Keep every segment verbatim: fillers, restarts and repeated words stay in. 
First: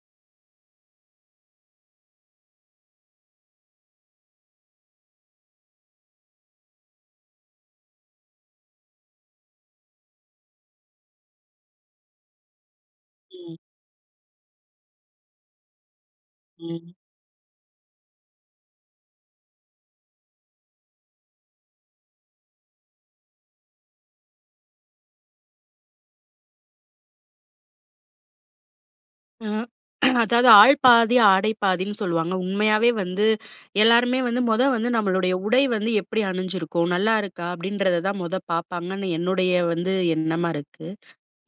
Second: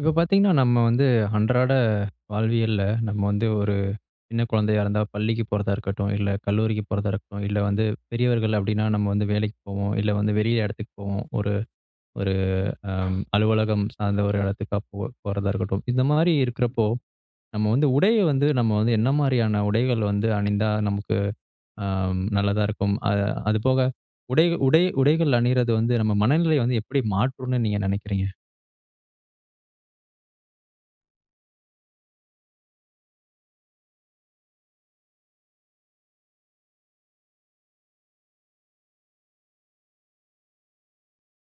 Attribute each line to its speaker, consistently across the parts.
Speaker 1: இப்ப பார்த்தீங்கன்னா, நம்ம வந்து அன்றாட வாழ்வியல்ல, நம்ம வந்து ஒரு சின்ன குழந்தையா இருந்தா பள்ளிக்கு போறதா இருக்கட்டும், இல்ல கல்லூரிக்கு போறதா இருக்கட்டும், இல்ல வந்து பெரியவர்கள் அப்பிடின்னா நம்ம வந்து வேலைக்கு போவோம். இல்ல வந்து வெளிய இடத்துக்கு போவோம். ஒரு ஒரு அ
Speaker 2: ம்.
Speaker 1: அலுவலகம் சார்ந்த ஒரு இடத்துக்கா போ போறதா இருக்கட்டும். இந்த மாரி இருக்கிறப்போ!
Speaker 2: ம்.
Speaker 1: நம்ம வந்து உடைய வந்து நம்ம வந்து என்ன மாதிரியான உடைகள் வந்து அணிந்தா நமக்கு அம் நல்லதா இருக்கும். அ அதுபோக உடை உடை உடைகள் அணியிறது வந்து நம்ம மனநிலைய வந்து எப்பிடி மாற்றும்ன்னு நீங்க நினைக்கிறீங்க?
Speaker 2: அ அதாவது ஆள் பாதி ஆடை பாதின்னு சொல்வாங்க. உண்மையாவே வந்து எல்லாருமே வந்து மொத வந்து நம்மளுடைய உடை வந்து எப்பிடி அணிஞ்சிருக்கோம், நல்லாயிருக்கா? அப்பிடின்றத தான் முத பார்ப்பாங்கன்னு என்னுடைய வந்து எண்ணமா இருக்கு.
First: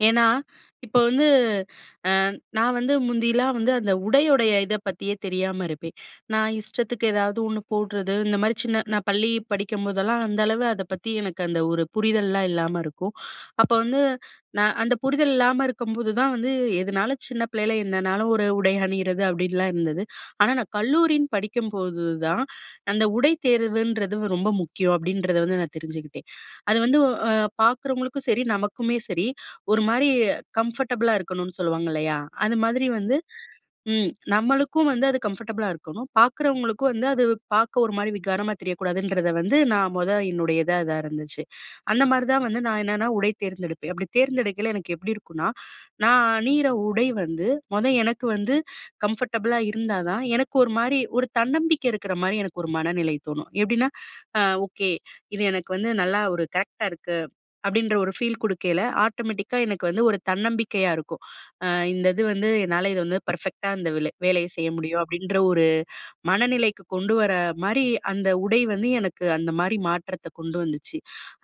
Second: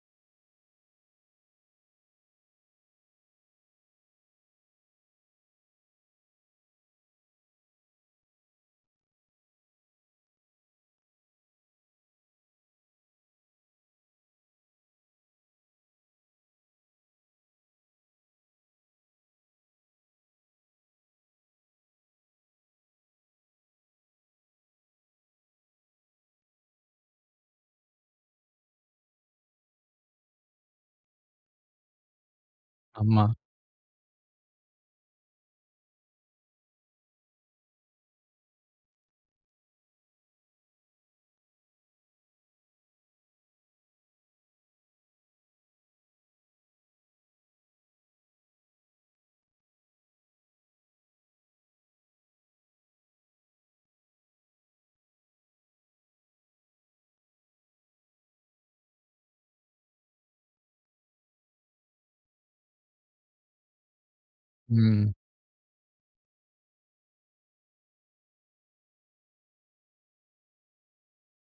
Speaker 2: ஏன்னா, இப்போது வந்து, அ நான் வந்து முந்தில்லாம் வந்து அந்த உடையுடைய இதை பத்தியே தெரியாம இருப்பேன். நான் இஷ்டத்துக்கு ஏதாவது ஒண்ணு போட்றது, இந்தமாரி சின்ன நான் பள்ளி படிக்கும்போதெல்லாம் அந்த அளவு அத பத்தி எனக்கு அந்த ஒரு புரிதல்லாம் இல்லாம இருக்கும். அப்போ வந்து நான் அந்த புரிதல் இல்லாம இருக்கும்போது தான் வந்து, எதுனாலும் சின்ன பிள்ளையில என்னனாலும் ஒரு உடை அணியிறது, அப்பிடின்லாம் இருந்தது. ஆனா, நான் கல்லூரின்னு படிக்கும்போது தான், அந்த "உடை தேர்வுன்றது ரொம்ப முக்கியம்." அப்பிடின்றத வந்து நான் தெரிஞ்சுக்கிட்டேன். அது வந்து அ பார்க்குறவங்களுக்கும் சரி, நமக்குமே சரி, ஒரு மாரி கம்ஃபர்டபுளா இருக்கணும்ன்னு சொல்லுவாங்க. இல்லயா! அது மாதிரி வந்து
Speaker 1: ஆமா.
Speaker 2: ம். நம்மளுக்கும் வந்து அது கம்ஃபர்டபுளா இருக்கணும். பார்க்குறவங்களுக்கும் வந்து அது வ் பார்க்க ஒரு மாரி விகாரமா தெரியக்கூடாதுன்றத வந்து நான் முத என்னுடையதா இதா இருந்துச்சு. அந்த மாரி தான் வந்து நான் என்னன்னா, உடை தேர்ந்தெடுப்பேன். அப்பிடி தேர்ந்தெடுக்கையில எனக்கு எப்பிடி இருக்கும்ன்னா, நான் அணியிற உடை வந்து முத எனக்கு வந்து கம்ஃபர்டபுளா இருந்தா தான், எனக்கு ஒரு மாரி ஒரு தன்னம்பிக்கை இருக்கிறமாரி எனக்கு ஒரு மனநிலை தோணும். எப்பிடின்னா, "அ ஓகே! இது எனக்கு வந்து நல்லா ஒரு கரெக்ட்டா இருக்கு." அப்பிடின்ற ஒரு ஃபீல் குடுக்கையில ஆட்டோமெட்டிக்கா எனக்கு வந்து ஒரு தன்னம்பிக்கையா இருக்கும். அ இந்த இது வந்து என்னால இது வந்து பெர்ஃபெக்ட்டா இந்த வெலு வேலைய செய்ய முடியும்,
Speaker 1: ம்.
Speaker 2: அப்பிடின்ற ஒரு மனநிலைக்கு கொண்டு வர மாரி, அந்த உடை வந்து எனக்கு அந்த மாரி மாற்றத்த கொண்டு வந்துச்சு.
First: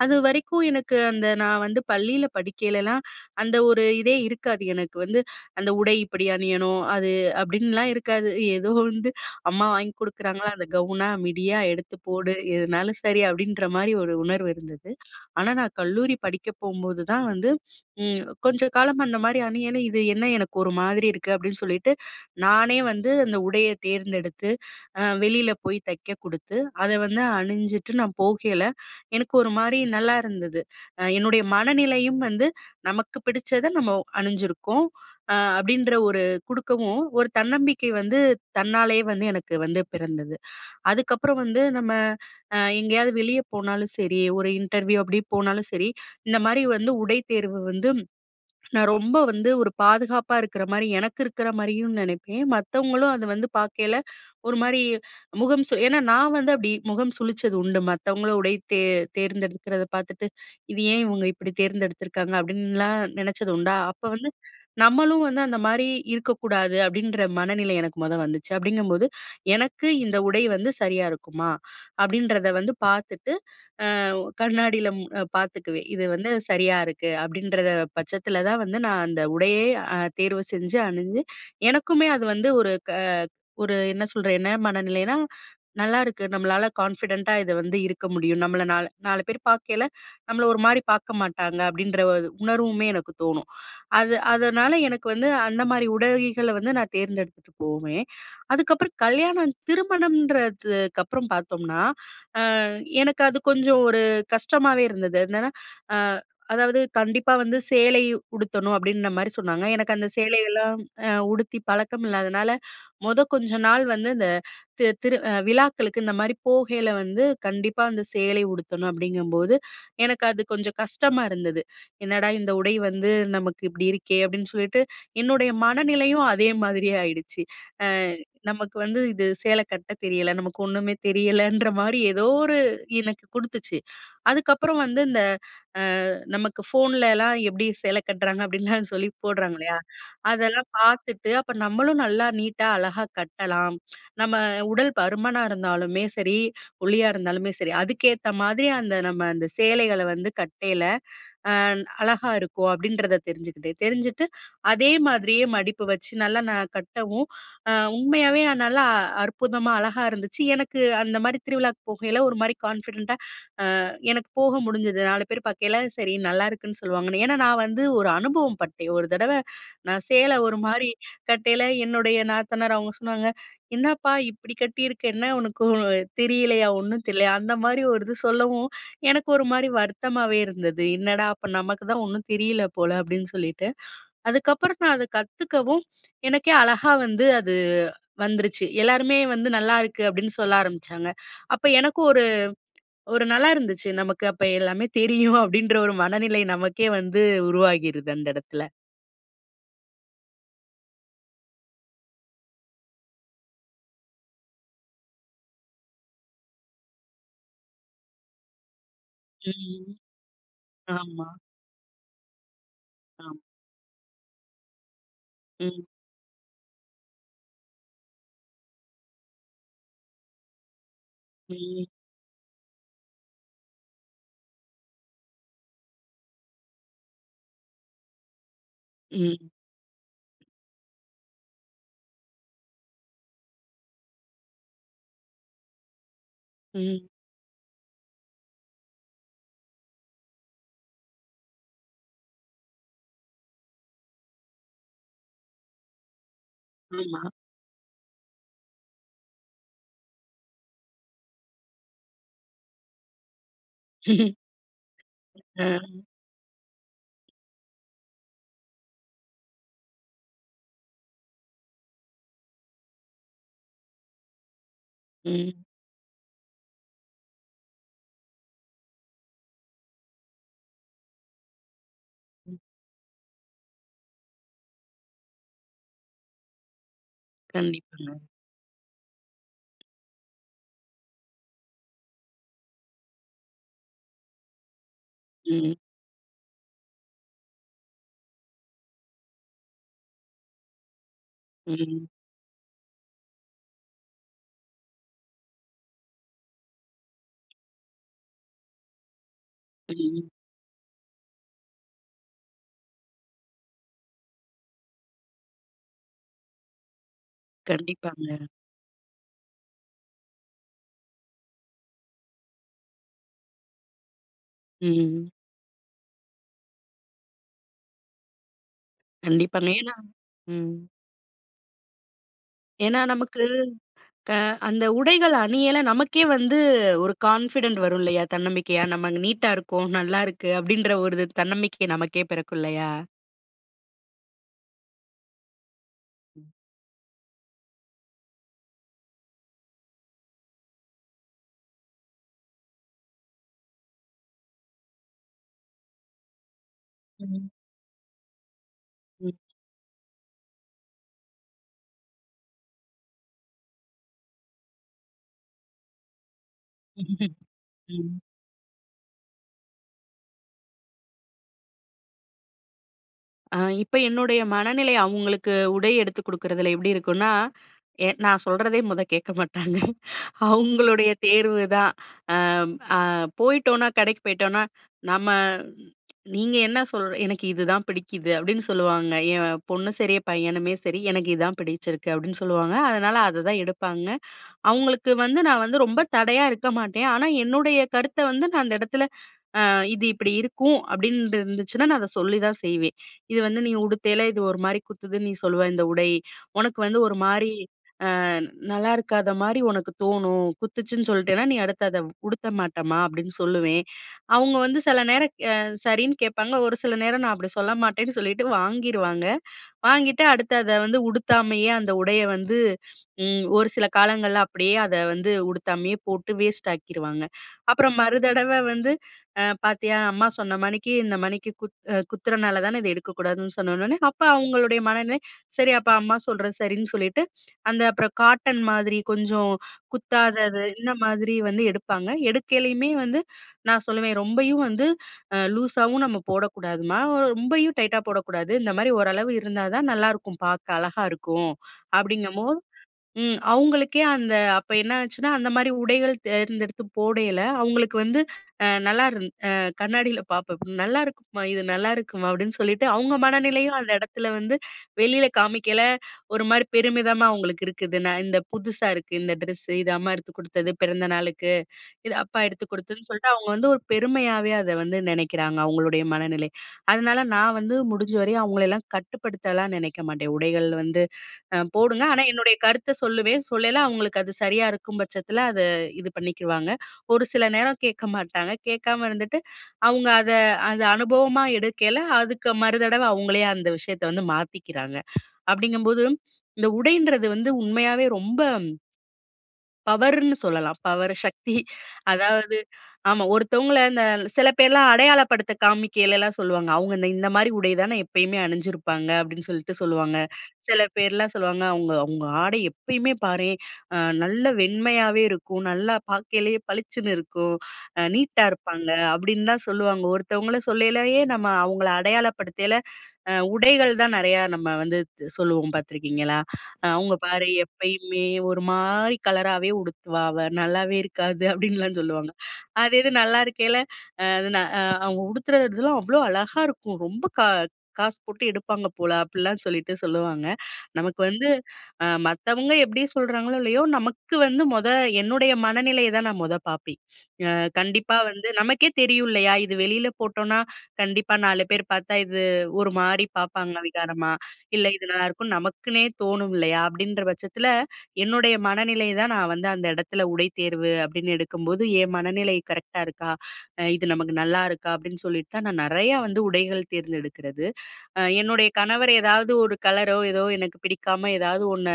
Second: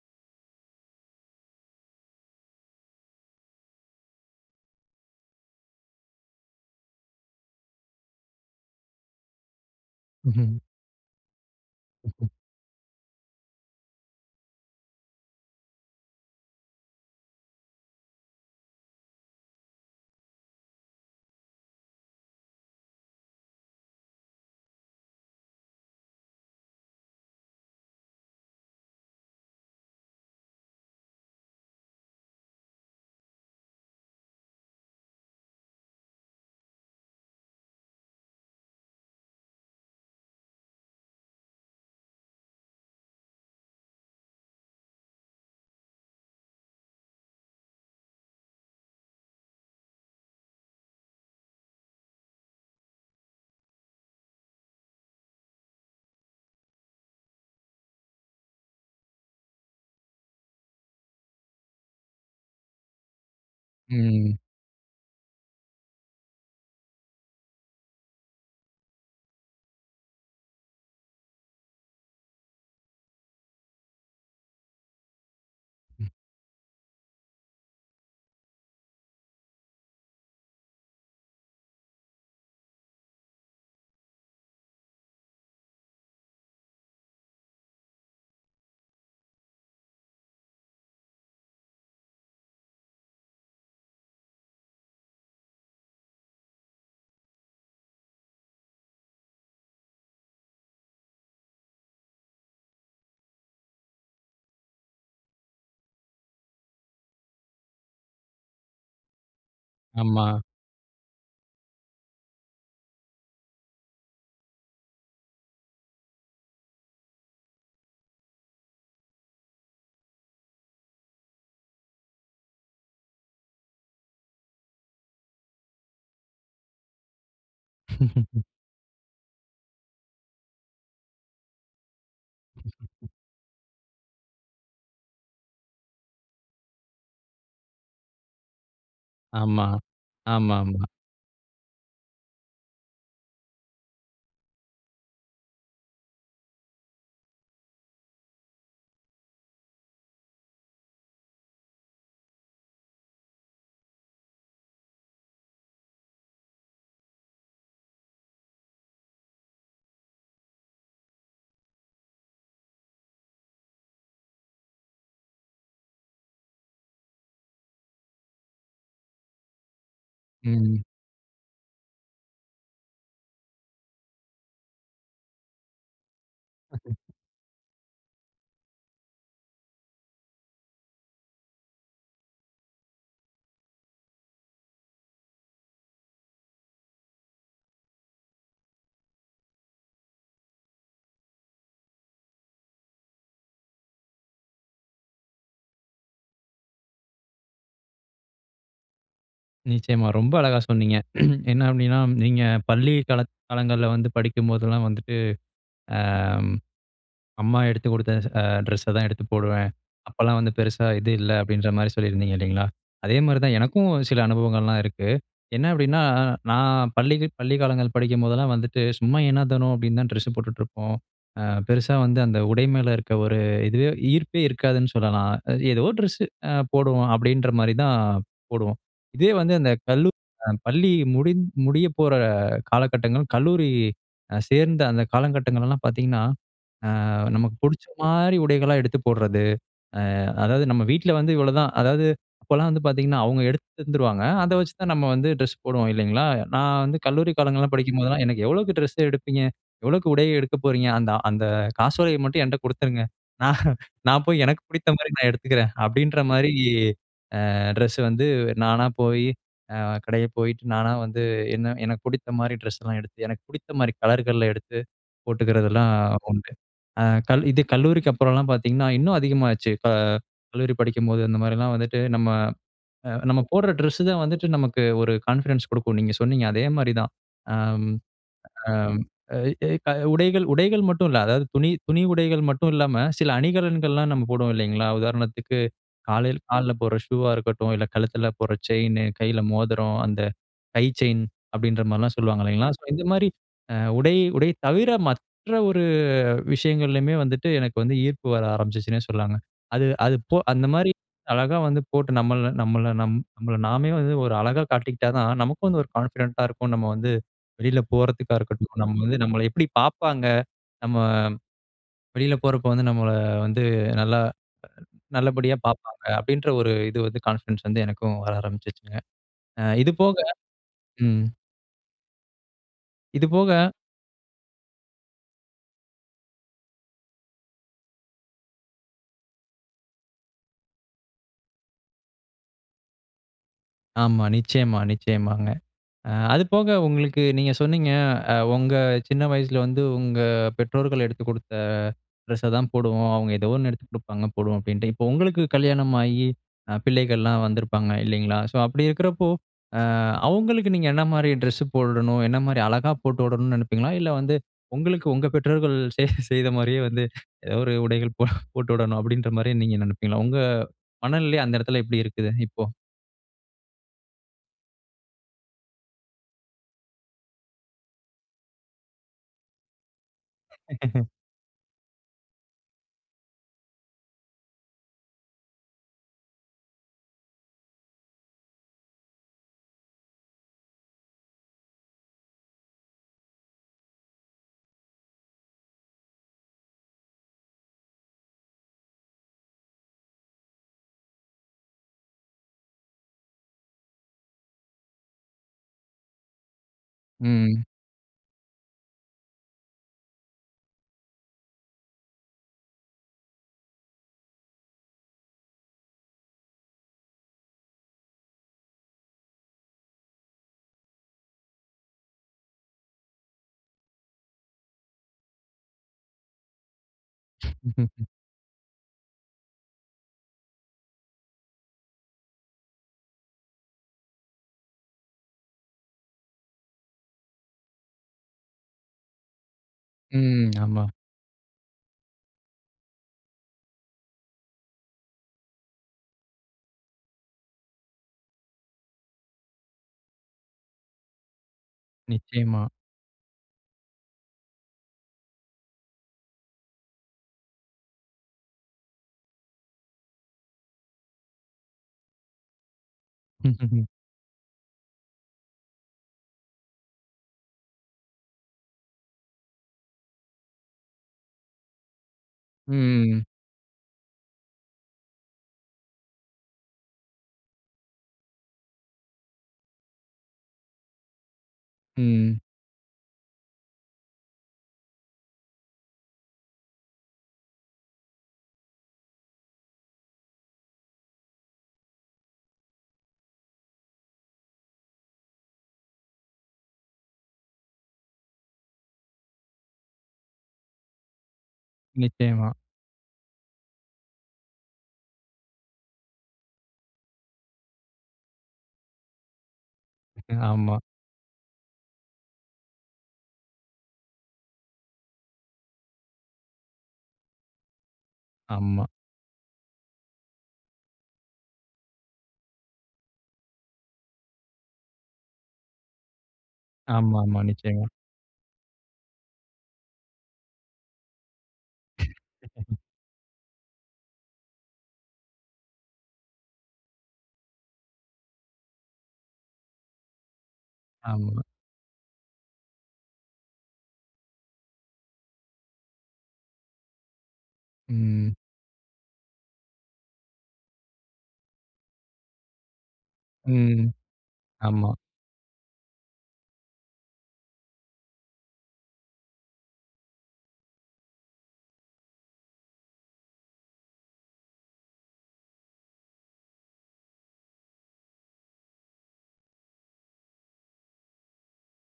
Speaker 2: அது வரைக்கும் எனக்கு அந்த நான் வந்து பள்ளியில படிக்கையிலெல்லாம் அந்த ஒரு இதே இருக்காது. எனக்கு வந்து, "அந்த உடை இப்பிடி அணியணும், அது" அப்பிடின்லாம் இருக்காது. ஏதோ வந்து, "அம்மா வாங்கி குடுக்கறாங்களா! அந்த கவுனா, மிடியா, எடுத்து போடு! எதுனாலும் சரி." அப்பிடின்றமாரி ஒரு உணர்வு இருந்தது. ஆனா, நான் கல்லூரி படிக்க போம்போது தான் வந்து ம். கொஞ்சம் காலம் அந்த மாரி அணியணிய, "இது என்ன எனக்கு ஒரு மாதிரி இருக்கு?" அப்பிடின்னு சொல்லிட்டு. நானே வந்து அந்த உடைய தேர்ந்தெடுத்து அ வெளியில போய் தைக்க குடுத்து, அதை வந்து அணிஞ்சுட்டு, நான் போகையில, எனக்கு ஒரு மாரி நல்லா இருந்தது. அ என்னுடைய மனநிலையும் வந்து, "நமக்கு பிடிச்சத, நம்ம அணிஞ்சிருக்கோம்." அ அப்பிடின்ற ஒரு குடுக்கவும், ஒரு தன்னம்பிக்கை வந்து தன்னாலயே வந்து எனக்கு வந்து பிறந்தது. அதுக்கப்புறம் வந்து நம்ம அ எங்கேயாவது வெளிய போனாலும் சரி, ஒரு இன்டர்வியூ அப்பிடி போனாலும் சரி, இந்தமாரி வந்து உடை தேர்வு வந்து நான் ரொம்ப வந்து ஒரு பாதுகாப்பா இருக்கற மாரி எனக்கு இருக்கிற மாதிரியும் நினைப்பேன். மத்தவங்களும் அத வந்து பார்க்கையில ஒரு மாரி முகம் சுலி ஏன்னா, நான் வந்து அப்பிடி முகம் சுழிச்சது உண்டு. மத்தவங்கள உடை தே தேர்ந்தெடுக்கிறத பார்த்துட்டு, "இது ஏன் இவுங்க இப்பிடி தேர்ந்தெடுத்துருக்காங்க?" அப்பிடின்லாம் நினைச்சது உண்டா!
Speaker 1: ம்,
Speaker 2: அப்போ வந்து,
Speaker 1: ம்.
Speaker 2: "நம்மளும் வந்து அந்த மாரி இருக்கக்கூடாது." அப்பிடின்ற மனநிலை எனக்கு முத வந்துச்சு. அப்பிடிங்கம்போது, "எனக்கு இந்த உடை வந்து சரியா இருக்குமா?" அப்பிடின்றத வந்து பார்த்துட்டு அ கண்ணாடியில ம் பார்த்துக்குவேன். "இது
Speaker 1: ம்.
Speaker 2: வந்து சரியா இருக்கு." அப்பிடின்றத பட்சத்தில தான் வந்து நான் அந்த உடையே அ தேர்வு செஞ்சு அணிஞ்சு எனக்குமே அது வந்து ஒரு க ஒரு என்ன சொல்ற என்ன மனநிலைனா, "நல்லாருக்கு, நம்மளால கான்ஃபிடென்ட்டா இத வந்து இருக்க முடியும். நம்மள நால் நாலு பேரு பார்க்கையில, நம்மள ஒரு மாரி பார்க்க மாட்டாங்க." அப்பிடின்ற [unintelligible] ஒரு உணர்வுமே எனக்கு தோணும். அது அதனால எனக்கு வந்து அந்த மாரி உடைகள வந்து நான் தேர்ந்தெடுத்துட்டுபோவுமே! அதுக்கப்புறம் கல்யாணம் திருமணம்ன்றதுக்கு அப்புறம் பார்த்தோம்ன்னா, அ எனக்கு அது கொஞ்சம் ஒரு கஷ்டமாவே இருந்தது. என்னன்னா அ அதாவது, "கண்டிப்பா வந்து சேலை உடுத்தணும்." அப்பிடின்ன மாரி சொன்னாங்க. எனக்கு அந்த
Speaker 1: ஆமா.
Speaker 2: சேலையெல்லாம் அ உடுத்தி பழக்கம் இல்லாதனால, முத கொஞ்ச நாள் வந்து இந்த தி திரு அ விழாக்களுக்கு இந்தமாரி போகையில வந்து கண்டிப்பா அந்த சேலை உடுத்தணும் அப்பிடிங்கம்போது, எனக்கு அது கொஞ்சம் கஷ்டமா இருந்தது. "என்னடா, இந்த உடை வந்து நமக்கு இப்பிடி இருக்கே!" அப்பிடின்னு சொல்லிட்டு என்னுடைய மனநிலையும் அதே மாதிரியே ஆயிடுச்சு. அ நமக்கு வந்து இது சேலை கட்ட தெரியல. நமக்கு ஒண்ணுமே தெரியலன்றமாரி எதோ ஒரு எனக்கு குடுத்துச்சு. அதுக்கப்புறம் வந்து இந்த அ நமக்கு ஃபோன்ல எல்லாம் எப்பிடி சேலை கட்டுறாங்க, அப்பிடின்லாம் சொல்லி போடுறாங்க.
Speaker 1: ஆமா.
Speaker 2: இல்லயா! அதெல்லாம்
Speaker 1: ஆமாமா.
Speaker 2: பார்த்துட்டு, "அப்ப நம்மளும் நல்லா, நீட்டா, அழகா கட்டலாம். நம்ம உடல் பருமனா இருந்தாலுமே சரி, ஒல்லியா இருந்தாலுமே சரி. அதுக்கேத்தமாரி அந்த நம்ம அந்த சேலைகள வந்து கட்டையில அ அழகா இருக்கும்." அப்பிடின்றத தெரிஞ்சுக்கிட்டு, தெரிஞ்சிட்டு அதேமாரியே மடிப்பு வச்சு நல்லா நான் கட்டவும் அ உண்மையாவே நான் நல்லா, அற்புதமா, அழகா இருந்துச்சு. எனக்கு அந்தமாரி திருவிழாக்கு போகையில ஒரு மாரி கான்ஃபிடென்ட்டா அ எனக்கு போக முடிஞ்சுது. நாலு பேரு பாக்கையில, சரி நல்லாயிருக்குன்னு சொல்லுவாங்கனு. ஏன்னா, நான் வந்து ஒரு அனுபவம் பட்டேன். ஒரு தடவ நான் சேல ஒரு
Speaker 1: ம்.
Speaker 2: மாரி கட்டையில என்னுடைய நாத்தனார் அவுங்க சொன்னாங்க, "என்னப்பா! இப்பிடி கட்டியிருக்க? என்ன உனக்கு தெரியலயா? ஒண்ணும் தெரியலயா?" அந்த மாரி ஒரு இது சொல்லவும், எனக்கு ஒருமாரி வருத்தமாவே இருந்தது. "என்னடா! அப்ப நமக்கு தான் ஒண்ணும் தெரியல போல." அப்பிடின்னு சொல்லிட்டு, அதுக்கப்பறம் நான் அதை கத்துக்கவும், எனக்கே அழகா வந்து அது வந்துருச்சு. எல்லாருமே வந்து, "நல்லா இருக்கு." அப்பிடின்னு சொல்ல ஆரம்பிச்சாங்க. அப்போ எனக்கும் ஒரு ஒரு நல்லா இருந்துச்சு. "நமக்கு அப்ப எல்லாமே தெரியும்." அப்பிடின்ற ஒரு மனநிலை நமக்கே வந்து உருவாகிருது, அந்த இடத்துல.
Speaker 1: நிச்சயமா. ரொம்ப அழகா சொன்னீங்க. என்ன அப்படின்னா, நீங்க பள்ளி காலங் காலங்கள்ல வந்து படிக்கும்போதெல்லாம் வந்துட்டு, அ அம்மா எடுத்து குடுத்த அ டிரெஸ்ஸை தான் எடுத்து போடுவேன்.
Speaker 2: ம்.
Speaker 1: அப்போலாம் வந்து பெருசா இது
Speaker 2: ஆமா.
Speaker 1: இல்ல. அப்படின்ற மாதிரி சொல்லியிருந்தீங்க இல்லிங்களா. அதே
Speaker 2: ஆம்.
Speaker 1: மாரிதான், எனக்கும் சில அனுபவங்கள்லாம் இருக்கு. என்ன
Speaker 2: ம்.
Speaker 1: அப்படின்னா, நான் பள்ளி பள்ளி காலங்கள் படிக்கும்போதெல்லாம் வந்துட்டு, சும்மா எனோ தனோ அப்படின்னு தான் ட்ரெஸ் போட்டுட்டு இருப்போம். அ
Speaker 2: ம்.
Speaker 1: பெருசா வந்து அந்த உடை மேல இருக்க ஒரு இதுவே ஈர்ப்பே இருக்காதுன்னு சொல்லலாம். ஏதோ ட்ரெஸ்ஸு போடுவோம். அப்படின்ற மாரி தான் போடுவோம். இதே
Speaker 2: ம்.
Speaker 1: வந்து அந்த கல்லூரி பள்ளி முடி முடிய போகிற காலகட்டங்கள். கல்லூரி சேர்ந்த அந்த காலகட்டங்களெல்லாம் பார்த்தீங்கன்னா, அ
Speaker 2: ம்.
Speaker 1: நமக்கு பிடிச்ச மாதிரி உடைகளா எடுத்து போடுறது. அ அதாவது நம்ம வீட்ல வந்து இவ்வளோதான் அதாவது அப்போலாம் வந்து பார்த்தீங்கன்னா, அவங்க எடுத்து தந்துருவாங்க அதை வச்சு தான் நம்ம வந்து ட்ரெஸ் போடுவோம் இல்லிங்களா, நான் வந்து
Speaker 2: ஆமா.
Speaker 1: கல்லூரி காலங்கள்லாம் படிக்கும்போதெல்லாம். "எனக்கு எவ்வளோக்கு ட்ரெஸ் எடுப்பீங்க? எவ்வளோக்கு உடையை எடுக்கப் போறீங்க? அந்த அந்த காசோலையை மட்டும் என்கிட்ட கொடுத்துருங்க. நான் நான் போய் எனக்கு பிடிச்ச மாதிரி நான் எடுத்துக்கிறேன்."
Speaker 2: அ.
Speaker 1: அப்படின்ற மாதிரி ட்ரெஸ் வந்து நானா போய், கடையில போயிட்டு நானா வந்து என்ன எனக்கு பிடித்த மாதிரி ட்ரெஸ்லாம் எடுத்து, எனக்கு பிடித்த மாதிரி கலர்கள்ல எடுத்து
Speaker 2: ம்.
Speaker 1: போட்டுக்கிறதெல்லாம் உண்டு. ஆ இது கல்லூரிக்கு அப்புறம்லாம் பார்த்தீங்கன்னா, இன்னும் அதிகமாச்சு. ப கல்லூரி படிக்கும்போது அந்த மாரிலாம் வந்துட்டு நம்ம
Speaker 2: ம்.
Speaker 1: நம்ம போடுற டிரெஸ் தான் வந்துட்டு நமக்கு ஒரு கான்ஃபிடன்ஸ் கொடுக்கும். நீங்க சொன்னீங்க. அதே மாரிதான், ஆம்
Speaker 2: கண்டிப்பா.
Speaker 1: அம் உடைகள் உடைகள் மட்டும் இல்லை அதாவது துணி துணி உடைகள் மட்டும் இல்லாம சில அணிகலன்கள்லாம் நம்ம போடுவோம் இல்லிங்களா, உதாரணத்துக்கு
Speaker 2: ம்.
Speaker 1: காலையில கால்ல போடுற ஷூஆ இருக்கட்டும். இல்ல, கழுத்துல போடுற செயின் கையில மோதிரம், அந்த கை செயின் அப்படிங்கிற
Speaker 2: ம்.
Speaker 1: மாரிலாம் சொல்வாங்க இல்லிங்களா. சோ, இந்த மாரி உடை உடை தவிர, மற்ற ஒரு விஷயங்கள்லயுமே வந்துட்டு எனக்கு வந்து ஈர்ப்பு வர ஆரம்பிச்சுச்சுன்னே சொல்லலாம்ங்க. அது அது
Speaker 2: ம்.
Speaker 1: போ அந்த மாரி அழகா வந்து போட்டு நம்மள நம்மள நம் நம்மள நாமே வந்து ஒரு அழகா காட்டிக்கிட்டா தான் நமக்கு வந்து ஒரு கான்ஃபிடென்ட்டா இருக்கும். நம்ம வந்து வெளில
Speaker 2: கண்டிப்பாங்க.
Speaker 1: போறதுக்கா இருக்கட்டும், நம்ம வந்து நம்மள எப்படி பாப்பாங்க. நம்ம வெளில போறப்போ வந்து நம்மள வந்து நல்லா
Speaker 2: ம்.
Speaker 1: நல்லபடியா பாப்பாங்க. அப்படின்ற ஒரு இது வந்து கான்ஃபிடன்ஸ் வந்து, எனக்கும் வர ஆரம்பிச்சுச்சுங்க.
Speaker 2: கண்டிப்பாங்க.
Speaker 1: இது
Speaker 2: ஏனா
Speaker 1: போக
Speaker 2: ம்.
Speaker 1: ம்.
Speaker 2: ஏன்னா
Speaker 1: இது
Speaker 2: நமக்கு,
Speaker 1: போக
Speaker 2: க அந்த உடைகள் அணியையில நமக்கே வந்து ஒரு கான்ஃபிடன்ட் வரும் இல்லையா? தன்னம்பிக்கையா, "நம்ம நீட்டா இருக்கோம். நல்லா இருக்கு" அப்படீன்ற ஒரு தன்னம்பிக்கை நமக்கே பிறக்கும் இல்லையா?
Speaker 1: ஆமா. நிச்சயமா, நிச்சயமாங்க. அ அது
Speaker 2: ம்.
Speaker 1: போக உங்களுக்கு நீங்க சொன்னீங்க, அ உங்க சின்ன வயசுல வந்து, "உங்க பெற்றோர்கள் எடுத்துக் குடுத்த ட்ரெஸ்ஸ தான் போடுவோம். அவங்க ஏதோ ஒண்ணு எடுத்து குடுப்பாங்க போடுவோம்." அப்டீன்ட்டு. இப்போ உங்களுக்கு கல்யாணம் ஆயி அ பிள்ளைகள்லாம்
Speaker 2: ம்.
Speaker 1: வந்திருப்பாங்க, இல்லைங்களா? ஸோ அப்படி இருக்கிறப்போ,
Speaker 2: [unintelligible]
Speaker 1: "அ அவுங்களுக்கு நீங்க என்ன மாரி டிரெஸ்ஸு போடணும்? என்ன மாரி அழகா போட்டு வுடணும்ன்னு நெனைப்பீங்களா? இல்ல வந்து, உங்களுக்கு உங்க பெற்றோர்கள் செய் செய்த மாரியே வந்து, அ ஒரு உடைகள்
Speaker 2: ம்.
Speaker 1: போ போட்டு வுடணும்." அப்படீன்ற மாரியே நீங்க நெனைப்பீங்களா? உங்க மனநிலை அந்த எடத்தில எப்டி இருக்குது, இப்போ?
Speaker 2: அ இப்ப என்னுடைய மனநிலை அவுங்களுக்கு உடை எடுத்து குடுக்குறதில எப்படி இருக்கும்ன்னா, எ நான் சொல்றதே மொத கேட்க மாட்டாங்க. அவங்களுடைய தேர்வுதான். அம் அ போயிட்டோம்ன்னா கடைக்கு போயிட்டோம்ன்னா, நம்ம "நீங்க என்ன சொல் எனக்கு இதுதான் பிடிக்குது." அப்படீன்னு சொல்லுவாங்க. என் பொண்ணும் சரி, பையனுமே சரி, "எனக்கு இதான் பிடிச்சிருக்கு." அப்படீன்னு சொல்லுவாங்க. அதனால, அத தான் எடுப்பாங்க. அவங்களுக்கு வந்து நான் வந்து ரொம்ப தடையா இருக்க மாட்டேன். ஆனா என்னுடைய கருத்தை வந்து நான் அந்த இடத்துல, "அ இது இப்படி இருக்கும்." அப்படீன்டு இருந்துச்சுன்னா, நா அதை சொல்லிதான் செய்வேன். "இது வந்து நீ உடுத்தேயில இது ஒரு மாரி குத்துதுன்னு நீ சொல்லுவ, இந்த உடை. உனக்கு வந்து ஒரு மாரி,
Speaker 1: ம்.
Speaker 2: அ நல்லாயிருக்காத மாரி ஒனக்கு தோணும். குத்துச்சுன்னு சொல்லிட்டேன்னா, நீ அடுத்து அதை உடுத்த மாட்டம்மா." அப்படீன்னு சொல்லுவேன். அவுங்க வந்து செல நேரம் அ சரின்னு கேட்பாங்க. ஒரு சில நேரம் நான் அப்படி சொல்ல மாட்டேன்னு சொல்லீட்டு வாங்கிருவாங்க. வாங்கிட்டு அடுத்து அதை வந்து உடுத்தாமயே அந்த உடையை வந்து, ம் ஒரு சில காலங்கள்ல அப்படியே அதை வந்து உடுத்தாமயே போட்டு, வேஸ்ட் ஆக்கிருவாங்க. அப்பறம் மறுதடவை வந்து, அ பார்த்தியா! அம்மா சொன்ன மணிக்கு இந்த மணிக்கு குத் குத்துறனால தான, இத எடுக்கக்கூடாதுன்னு சொன்ன உடன, அப்ப அவங்களுடைய மனநிலை, சரி அப்ப அம்மா சொல்றது சரின்னு சொல்லீட்டு, அந்த அப்பறம் காட்டன் மாதிரி கொஞ்சம்
Speaker 1: ம்.
Speaker 2: குத்தாதது,
Speaker 1: ஆமா.
Speaker 2: இந்த மாதிரி வந்து எடுப்பாங்க. எடுக்கைலயுமே வந்து நான் சொல்லுவேன், "ரொம்பயும் வந்து அ லூஸாவும் நம்ம போடக்கூடாதும்மா, ரொம்பயும் டைட்டா போடக்கூடாது. இந்த மாரி ஓரளவு இருந்தா தான் நல்லாயிருக்கும், பார்க்க அழகா இருக்கும்." அப்படீங்கும்போது
Speaker 1: நிச்சயமா.
Speaker 2: ம். அவுங்களுக்கே அந்த அப்ப என்ன ஆச்சுன்னா அந்த மாரி உடைகள் தேர்ந்தெடுத்து போடையில, அவுங்களுக்கு வந்து அ நல்லா இருந் அ கண்ணாடியில பார்ப்பேன். "நல்லாயிருக்குமா! இது நல்லாயிருக்குமா!" அப்படீன்னு சொல்லிட்டு, அவங்க மனநிலையும் அந்த எடத்துல வந்து, வெளியில காமிக்கயில ஒரு மாரி பெருமிதமா அவுங்களுக்கு இருக்குது. நான் இந்த "புதுசா இருக்கு, இந்த ட்ரெஸ்ஸு. இது அம்மா எடுத்து குடுத்தது பிறந்த நாளுக்கு, இது அப்பா எடுத்து
Speaker 1: ம்.
Speaker 2: குடுத்ததுன்னு"
Speaker 1: ம். ம்.
Speaker 2: சொல்லிட்டு, அவுங்க வந்து ஒரு பெருமையாவே அதை வந்து நெனைக்கிறாங்க, அவங்களுடைய மனநிலை. அதனால நான் வந்து முடிஞ்ச வரையும் அவங்களையல்லாம் கட்டுப்படுத்தல்லாம் நெனைக்க மாட்டேன். உடைகள் வந்து அ போடுங்க, ஆனா
Speaker 1: ம்.
Speaker 2: என்னுடைய கருத்தை சொல்லுவேன். சொல்லையில அவங்களுக்கு அது சரியா இருக்கும் பட்சத்தில, அதை இது பண்ணிக்குவாங்க. ஒரு சில நேரம் கேட்க மாட்டாங்க. கேட்காம இருந்துட்டு, அவுங்க அத அத அனுபவமா எடுக்கையில, அதுக்கு மறுதடவை அவுங்களே அந்த விஷயத்தை வந்து மாத்திக்கிறாங்க. அப்படீங்கும்போது, இந்த உடைன்றது வந்து உண்மையாவே ரொம்ப பவருன்னு சொல்லலாம். பவர் சக்தி.
Speaker 1: நிச்சயமா.
Speaker 2: அதாவது ஆமா, ஒருத்தவங்கள இந்த சில பேர்லாம் அடையாளப்படுத்த காமிக்கைலலாம் சொல்லுவாங்க, "அவங்க இந்த இந்த மாதிரி உடை தானே எப்பயுமே அணிஞ்சிருப்பாங்க." அப்பிடின்னு சொல்லிட்டு சொல்லுவாங்க,
Speaker 1: ஆமா.
Speaker 2: சில பேர்லாம் சொல்லுவாங்க "அவங்க அவங்க ஆடை எப்பயுமே பாரேன் நல்ல வெண்மையாவே இருக்கும். நல்லா பாக்கையிலேயே பளிச்சின்னு இருக்கும். நீட்டா
Speaker 1: ஆமா.
Speaker 2: இருப்பாங்க." அப்பிடின்னு தான் சொல்லுவாங்க. ஒருத்தவங்கள சொல்லையிலேயே நம்ம அவங்கள அடையாளப்படுத்தயல உடைகள் தான் நெறையா நம்ம வந்து சொல்லுவோம். பார்த்துருக்கீங்களா, "அவங்க
Speaker 1: ஆமாமா,
Speaker 2: பாரு
Speaker 1: நிச்சயமா.
Speaker 2: எப்பயுமே ஒரு மாதிரி கலராகவே உடுத்துவா அவ, நல்லாவே இருக்காது." அப்படின்லாம் சொல்லுவாங்க. அது இது நல்லா இருக்கல அ ன "அவங்க உடுத்துறதுலாம் அவ்வளோ அழகா இருக்கும். ரொம்ப கா காசு போட்டு எடுப்பாங்க போல." அப்படிலாம் சொல்லிட்டு சொல்லுவாங்க. நமக்கு
Speaker 1: ஆமா.
Speaker 2: வந்து மத்தவங்க எப்படி சொல்றாங்களோ இல்லயோ, நமக்கு வந்து மொத என்னுடைய மனநிலைய தான் நான் மொத பார்ப்பேன். கண்டிப்பா
Speaker 1: ம்.
Speaker 2: வந்து நமக்கே தெரியும் இல்லையா, "இது வெளியில போட்டோம்னா கண்டிப்பா, நாலு பேர் பாத்தா இது ஒரு மாரி பாப்பாங்க
Speaker 1: ம்.
Speaker 2: விகாரமா, இல்ல
Speaker 1: ஆமா.
Speaker 2: இது நல்லாயிருக்கும்னு" நமக்குன்னே தோணும் இல்லையா, அப்படின்ற பட்சத்தில என்னுடைய மனநிலை தான் நான் வந்து அந்த இடத்துல உடைத்தேர்வு அப்பிடின்னு எடுக்கும்போது, என் மனநிலை கரெக்ட்டா இருக்கா? இது நமக்கு நல்லா இருக்கா? அப்டீன்னு சொல்லிட்டு தான் நான் நெறையா வந்து உடைகள் தேர்ந்தெடுக்கிறது. அ என்னுடைய கணவர் ஏதாவது ஒரு கலரோ ஏதோ எனக்கு பிடிக்காம ஏதாவது ஒண்ணு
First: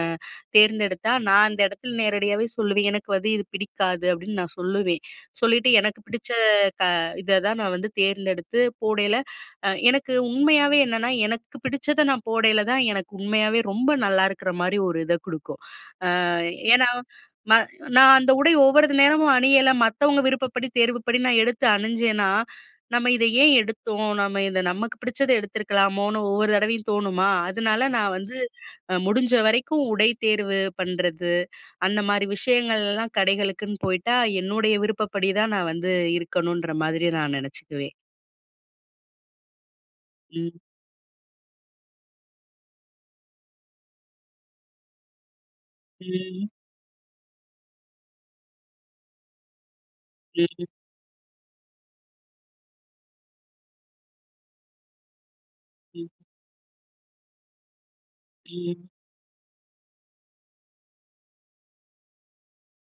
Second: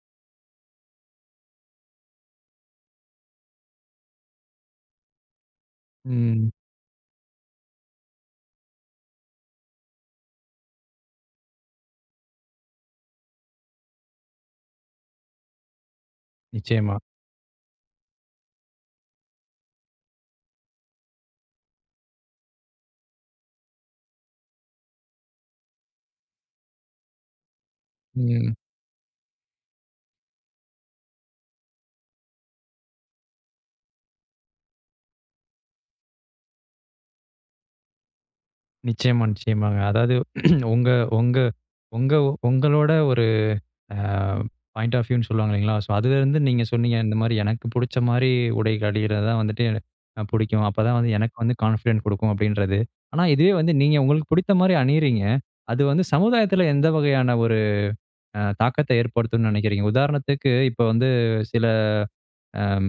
Speaker 2: தேர்ந்தெடுத்தா நான் அந்த இடத்தில நேரடியாகவே சொல்லுவேன் "எனக்கு வந்து இது பிடிக்காது." அப்பிடின்னு நான் சொல்லுவேன். சொல்லிட்டு எனக்கு பிடிச்ச
Speaker 1: ம்.
Speaker 2: இத தான் நான் வந்து தேர்ந்தெடுத்து போடையில, எனக்கு உண்மையாவே என்னன்னா, எனக்கு பிடிச்சத நான் போடையில தான் எனக்கு உண்மையாகவே ரொம்ப நல்லா இருக்கிற மாரி ஒரு இதை குடுக்கும். அ ஏன்னா,
Speaker 1: நிச்சயமா.
Speaker 2: நான் அந்த உடை ஒவ்வொரு நேரமும் அணியலை மத்தவங்க விருப்பப்படி தேர்வுப்படி நான் எடுத்து அணிஞ்சேனா, "நம்ம இதை ஏன் எடுத்தோம்? நம்ம இதை நமக்கு பிடிச்சத எடுத்துருக்கலாமோன்னு" ஒவ்வொரு தடவையும் தோணுமா, அதனால நான் வந்து
Speaker 1: ம்.
Speaker 2: முடிஞ்ச வரைக்கும் உடை தேர்வு பண்ணுறது, அந்த மாதிரி விஷயங்கள்லாம் கடைகளுக்குன்னு போய்ட்டா என்னுடைய விருப்பப்படிதான் நான் வந்து இருக்கணுன்ற மாதிரி நான் நெனைச்சுக்குவேன்.
Speaker 1: நிச்சயமா, நிச்சயமாங்க. அதாவது
Speaker 2: ம்.
Speaker 1: உங்க உங்க உங்க உங்களோட ஒரு அ பாயிண்ட் ஆஃப் வியூ னு சொல்லுவாங்க இல்லைங்களா? ஸோ அதிலிருந்து
Speaker 2: ம்ஹ்ம்.
Speaker 1: நீங்க சொன்னீங்க இந்த மாதிரி "எனக்கு பிடிச்ச மாரி உடைகள் அணியறது தான் வந்துட்டு எ பிடிக்கும்.
Speaker 2: ம்.
Speaker 1: அப்போ தான் வந்து எனக்கு வந்து கான்ஃபிடன்ட் கொடுக்கும்." அப்படின்றது. ஆனா இதுவே வந்து நீங்க உங்களுக்கு பிடித்த மாரி அணியிறீங்க, அது வந்து
Speaker 2: ம்.
Speaker 1: சமுதாயத்தில எந்த வகையான ஒரு அ
Speaker 2: ம்.
Speaker 1: தாக்கத்த ஏற்படுத்தும்ன்னு நினைக்கிறீங்க? உதாரணத்துக்கு இப்போ வந்து சில அம்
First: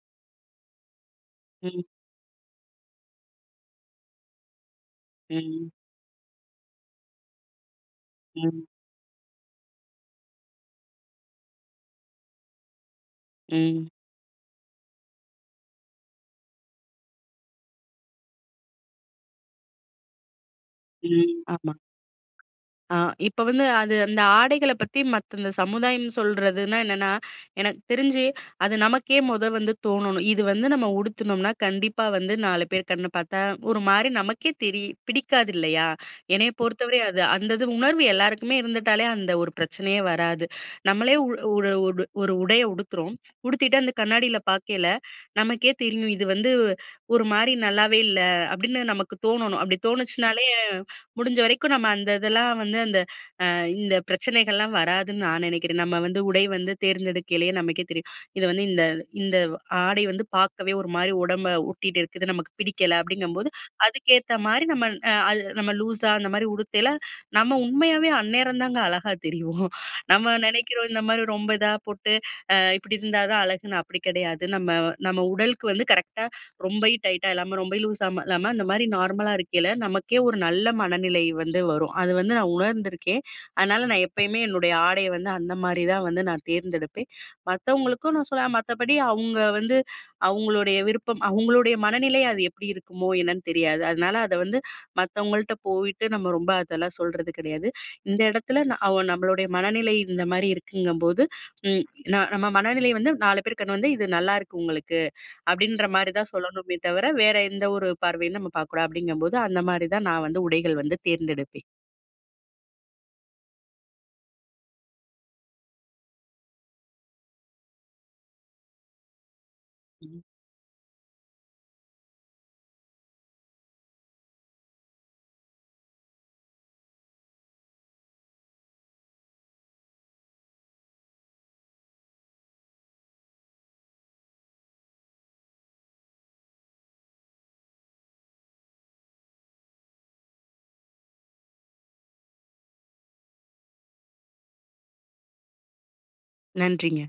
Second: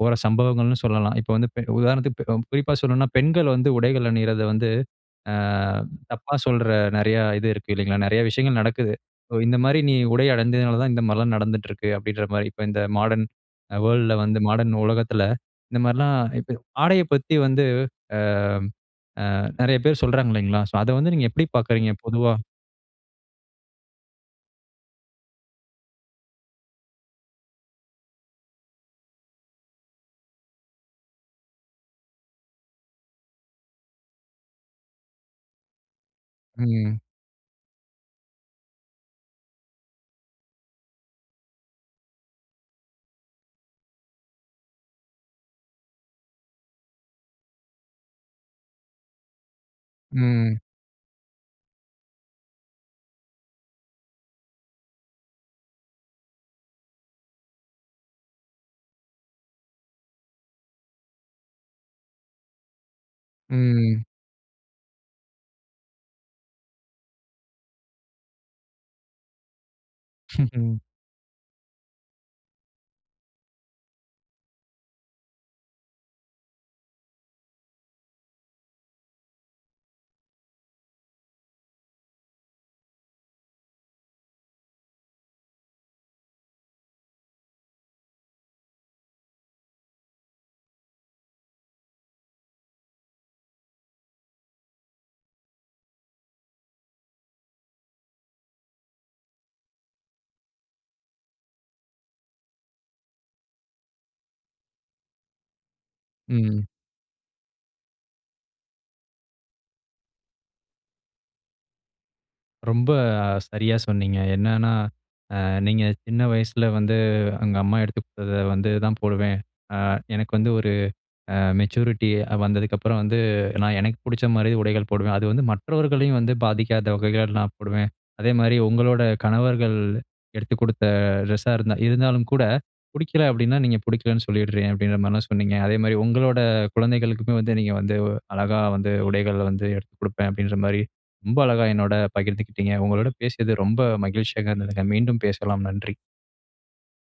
Speaker 1: போற சம்பவங்கள்ன்னு சொல்லலாம். இப்போ வந்து
Speaker 2: ம்.
Speaker 1: உதாரணத்துக்கு ப் குறிப்பா சொல்லணும்ன்னா, பெண்கள் வந்து உடைகள் அணியிறத வந்து, ஆ
Speaker 2: ம்.
Speaker 1: தப்பா சொல்ற நிறைய இது இருக்குது இல்லைங்களா? நிறைய விஷயங்கள்
Speaker 2: ஆமா.
Speaker 1: நடக்குது. "இந்த மாதிரி நீ உடை அணிஞ்சதுனால தான் இந்த மாரிலாம் நடந்துட்டு இருக்குது, அப்படிங்கிற மாதிரி இப்ப இந்த மாடர்ன்
Speaker 2: ம்.
Speaker 1: வேர்ல்ட் ல வந்து மாடர்ன் உலகத்தில இந்த மாரிலாம் ஆடையைப் பத்தி வந்து, அம் ஆ நிறைய பேர் சொல்றாங்க இல்லைங்களா? ஸோ, அத வந்து நீங்க
Speaker 2: ம்.
Speaker 1: எப்டி
Speaker 2: ஆமா.
Speaker 1: பார்க்கிறீங்க? பொதுவா.
Speaker 2: அ இப்ப வந்து, அது அந்த ஆடைகள பத்தி மத்த இந்த சமுதாயம் சொல்றதுனா என்னன்னா? எனக்கு தெரிஞ்சு, அது நமக்கே முத வந்து தோணனும். இது வந்து நம்ம உடுத்துனோம்னா கண்டிப்பா வந்து நாலு பேர் கண்ண பார்த்தா ஒரு மாரி நமக்கே தெரி பிடிக்காது இல்லையா, என்னைய
Speaker 1: ம்.
Speaker 2: பொறுத்தவரை அது, அந்த இது உணர்வு எல்லாருக்குமே இருந்துட்டாலே அந்த ஒரு பிரச்சனையே வராது. நம்மளே ஒரு ஓ உடைய உடுத்துறோம். உடுத்திட்டு அந்த கண்ணாடில பாக்கயில நமக்கே தெரியும். இது வந்து ஒரு மாரி நல்லாவே இல்ல, அப்படின்னு நமக்கு தோணனும். அப்படி தோணுச்சுனாலே
Speaker 1: ம்.
Speaker 2: முடிஞ்ச வரைக்கும் நம்ம அந்த இதெல்லாம் வந்து அந்த இந்த பிரச்சனைகள்லாம் வராதுன்னு நான் நினைக்கிறேன். நம்ம வந்து உடை வந்து தேர்ந்தெடுக்கையிலேயே நமக்கே தெரியும். இத வந்து, இந்த இந்த ஆடை வந்து பார்க்கவே ஒரு மாதிரி உடம்ப ஒட்டிகிட்டு இருக்குது நமக்கு பிடிக்கல. அப்படிங்கும்போது
Speaker 1: ம்.
Speaker 2: அதுக்கேத்த மாதிரி நம்ம அது நம்ம லூஸா அந்த மாரி உடுத்தல நம்ம உண்மையாவே அந்நேரம் தாங்க அழகா தெரிவோம். நம்ம
Speaker 1: ம்.
Speaker 2: நினைக்கிறோம். இந்த மாரி ரொம்ப இதா போட்டு, இப்படி இருந்தா தான் அழகுன்னு, அப்படி கிடையாது. நம்ம நம்ம உடலுக்கு வந்து கரெக்ட்டா ரொம்ப டைட்டா இல்லாம ரொம்ப லூஸா இல்லாம அந்த மாதிரி நார்மலா இருக்கையில, நமக்கே ஒரு நல்ல மனநிலை வந்து வரும். அது வந்து நான் உணர்ந்துருக்கேன். அதனால, நான் எப்பயுமே என்னுடைய ஆடைய வந்து அந்த மாரிதான் வந்து நான் தேர்ந்தெடுப்பேன். மத்தவங்களுக்கும் நான் சொல்லேன் மத்தபடி அவுங்க வந்து அவுங்களுடைய விருப்பம், அவங்களுடைய மனநிலை அது எப்படி இருக்குமோ என்னன்னு தெரியாது. அதனால, அத வந்து மத்தவங்கள்ட்ட போயிட்டு நம்ம ரொம்ப அதெல்லாம் சொல்றது கிடையாது. இந்த இடத்துல அ நம்மளுடைய மனநிலை இந்த மாரி இருக்குங்கும்போது ம். நா நம்ம மனநிலை வந்து நாலு பேர் கண்ண வந்து "இது நல்லாயிருக்கு உங்களுக்கு" அப்படின்ற மாரிதான்
Speaker 1: ம்.
Speaker 2: சொல்லணுமே தவிர, வேற எந்த ஒரு பார்வையும் நம்ம பார்க்கக்கூடாது. அப்படிங்கும்போது அந்த மாரிதான், நான் வந்து உடைகள் வந்து தேர்ந்தெடுப்பேன்.
Speaker 1: ரொம்ப அ சரியா சொன்னீங்க. என்னன்னா, அ நீங்க சின்ன வயசில வந்து "எங்க அம்மா எடுத்து குடுத்தத வந்து தான் போடுவேன். அ
Speaker 2: ம்.
Speaker 1: எனக்கு வந்து ஒரு அ மெச்சூரிட்டி வந்ததுக்கப்புறம் வந்து, நான் எனக்கு பிடிச்ச மாதிரி உடைகள் போடுவேன் அது வந்து மற்றவர்களையும் வந்து பாதிக்காத வகைகள் நான் போடுவேன்." அதே மாரி உங்களோட கணவர்கள் எடுத்துக் குடுத்த ட்ரெஸ்ஸா இருந்தா இருந்தாலும் கூட, பிடிக்கல அப்படின்னா நீங்க பிடிக்கலைன்னு சொல்லிடுறேன் அப்படின்ற மாதிரி தான் சொன்னீங்க. அதே மாரி உங்களோட குழந்தைகளுக்குமே வந்து நீங்க வந்து அழகா வந்து உடைகள் வந்து எடுத்து கொடுப்பேன் அப்படின்ற மாதிரி ரொம்ப அழகா என்னோடு பகிர்ந்துக்கிட்டீங்க. உங்களோடு பேசியது ரொம்ப மகிழ்ச்சியா இருந்ததுங்க. மீண்டும் பேசலாம். நன்றி!
Speaker 2: நன்றிங்க.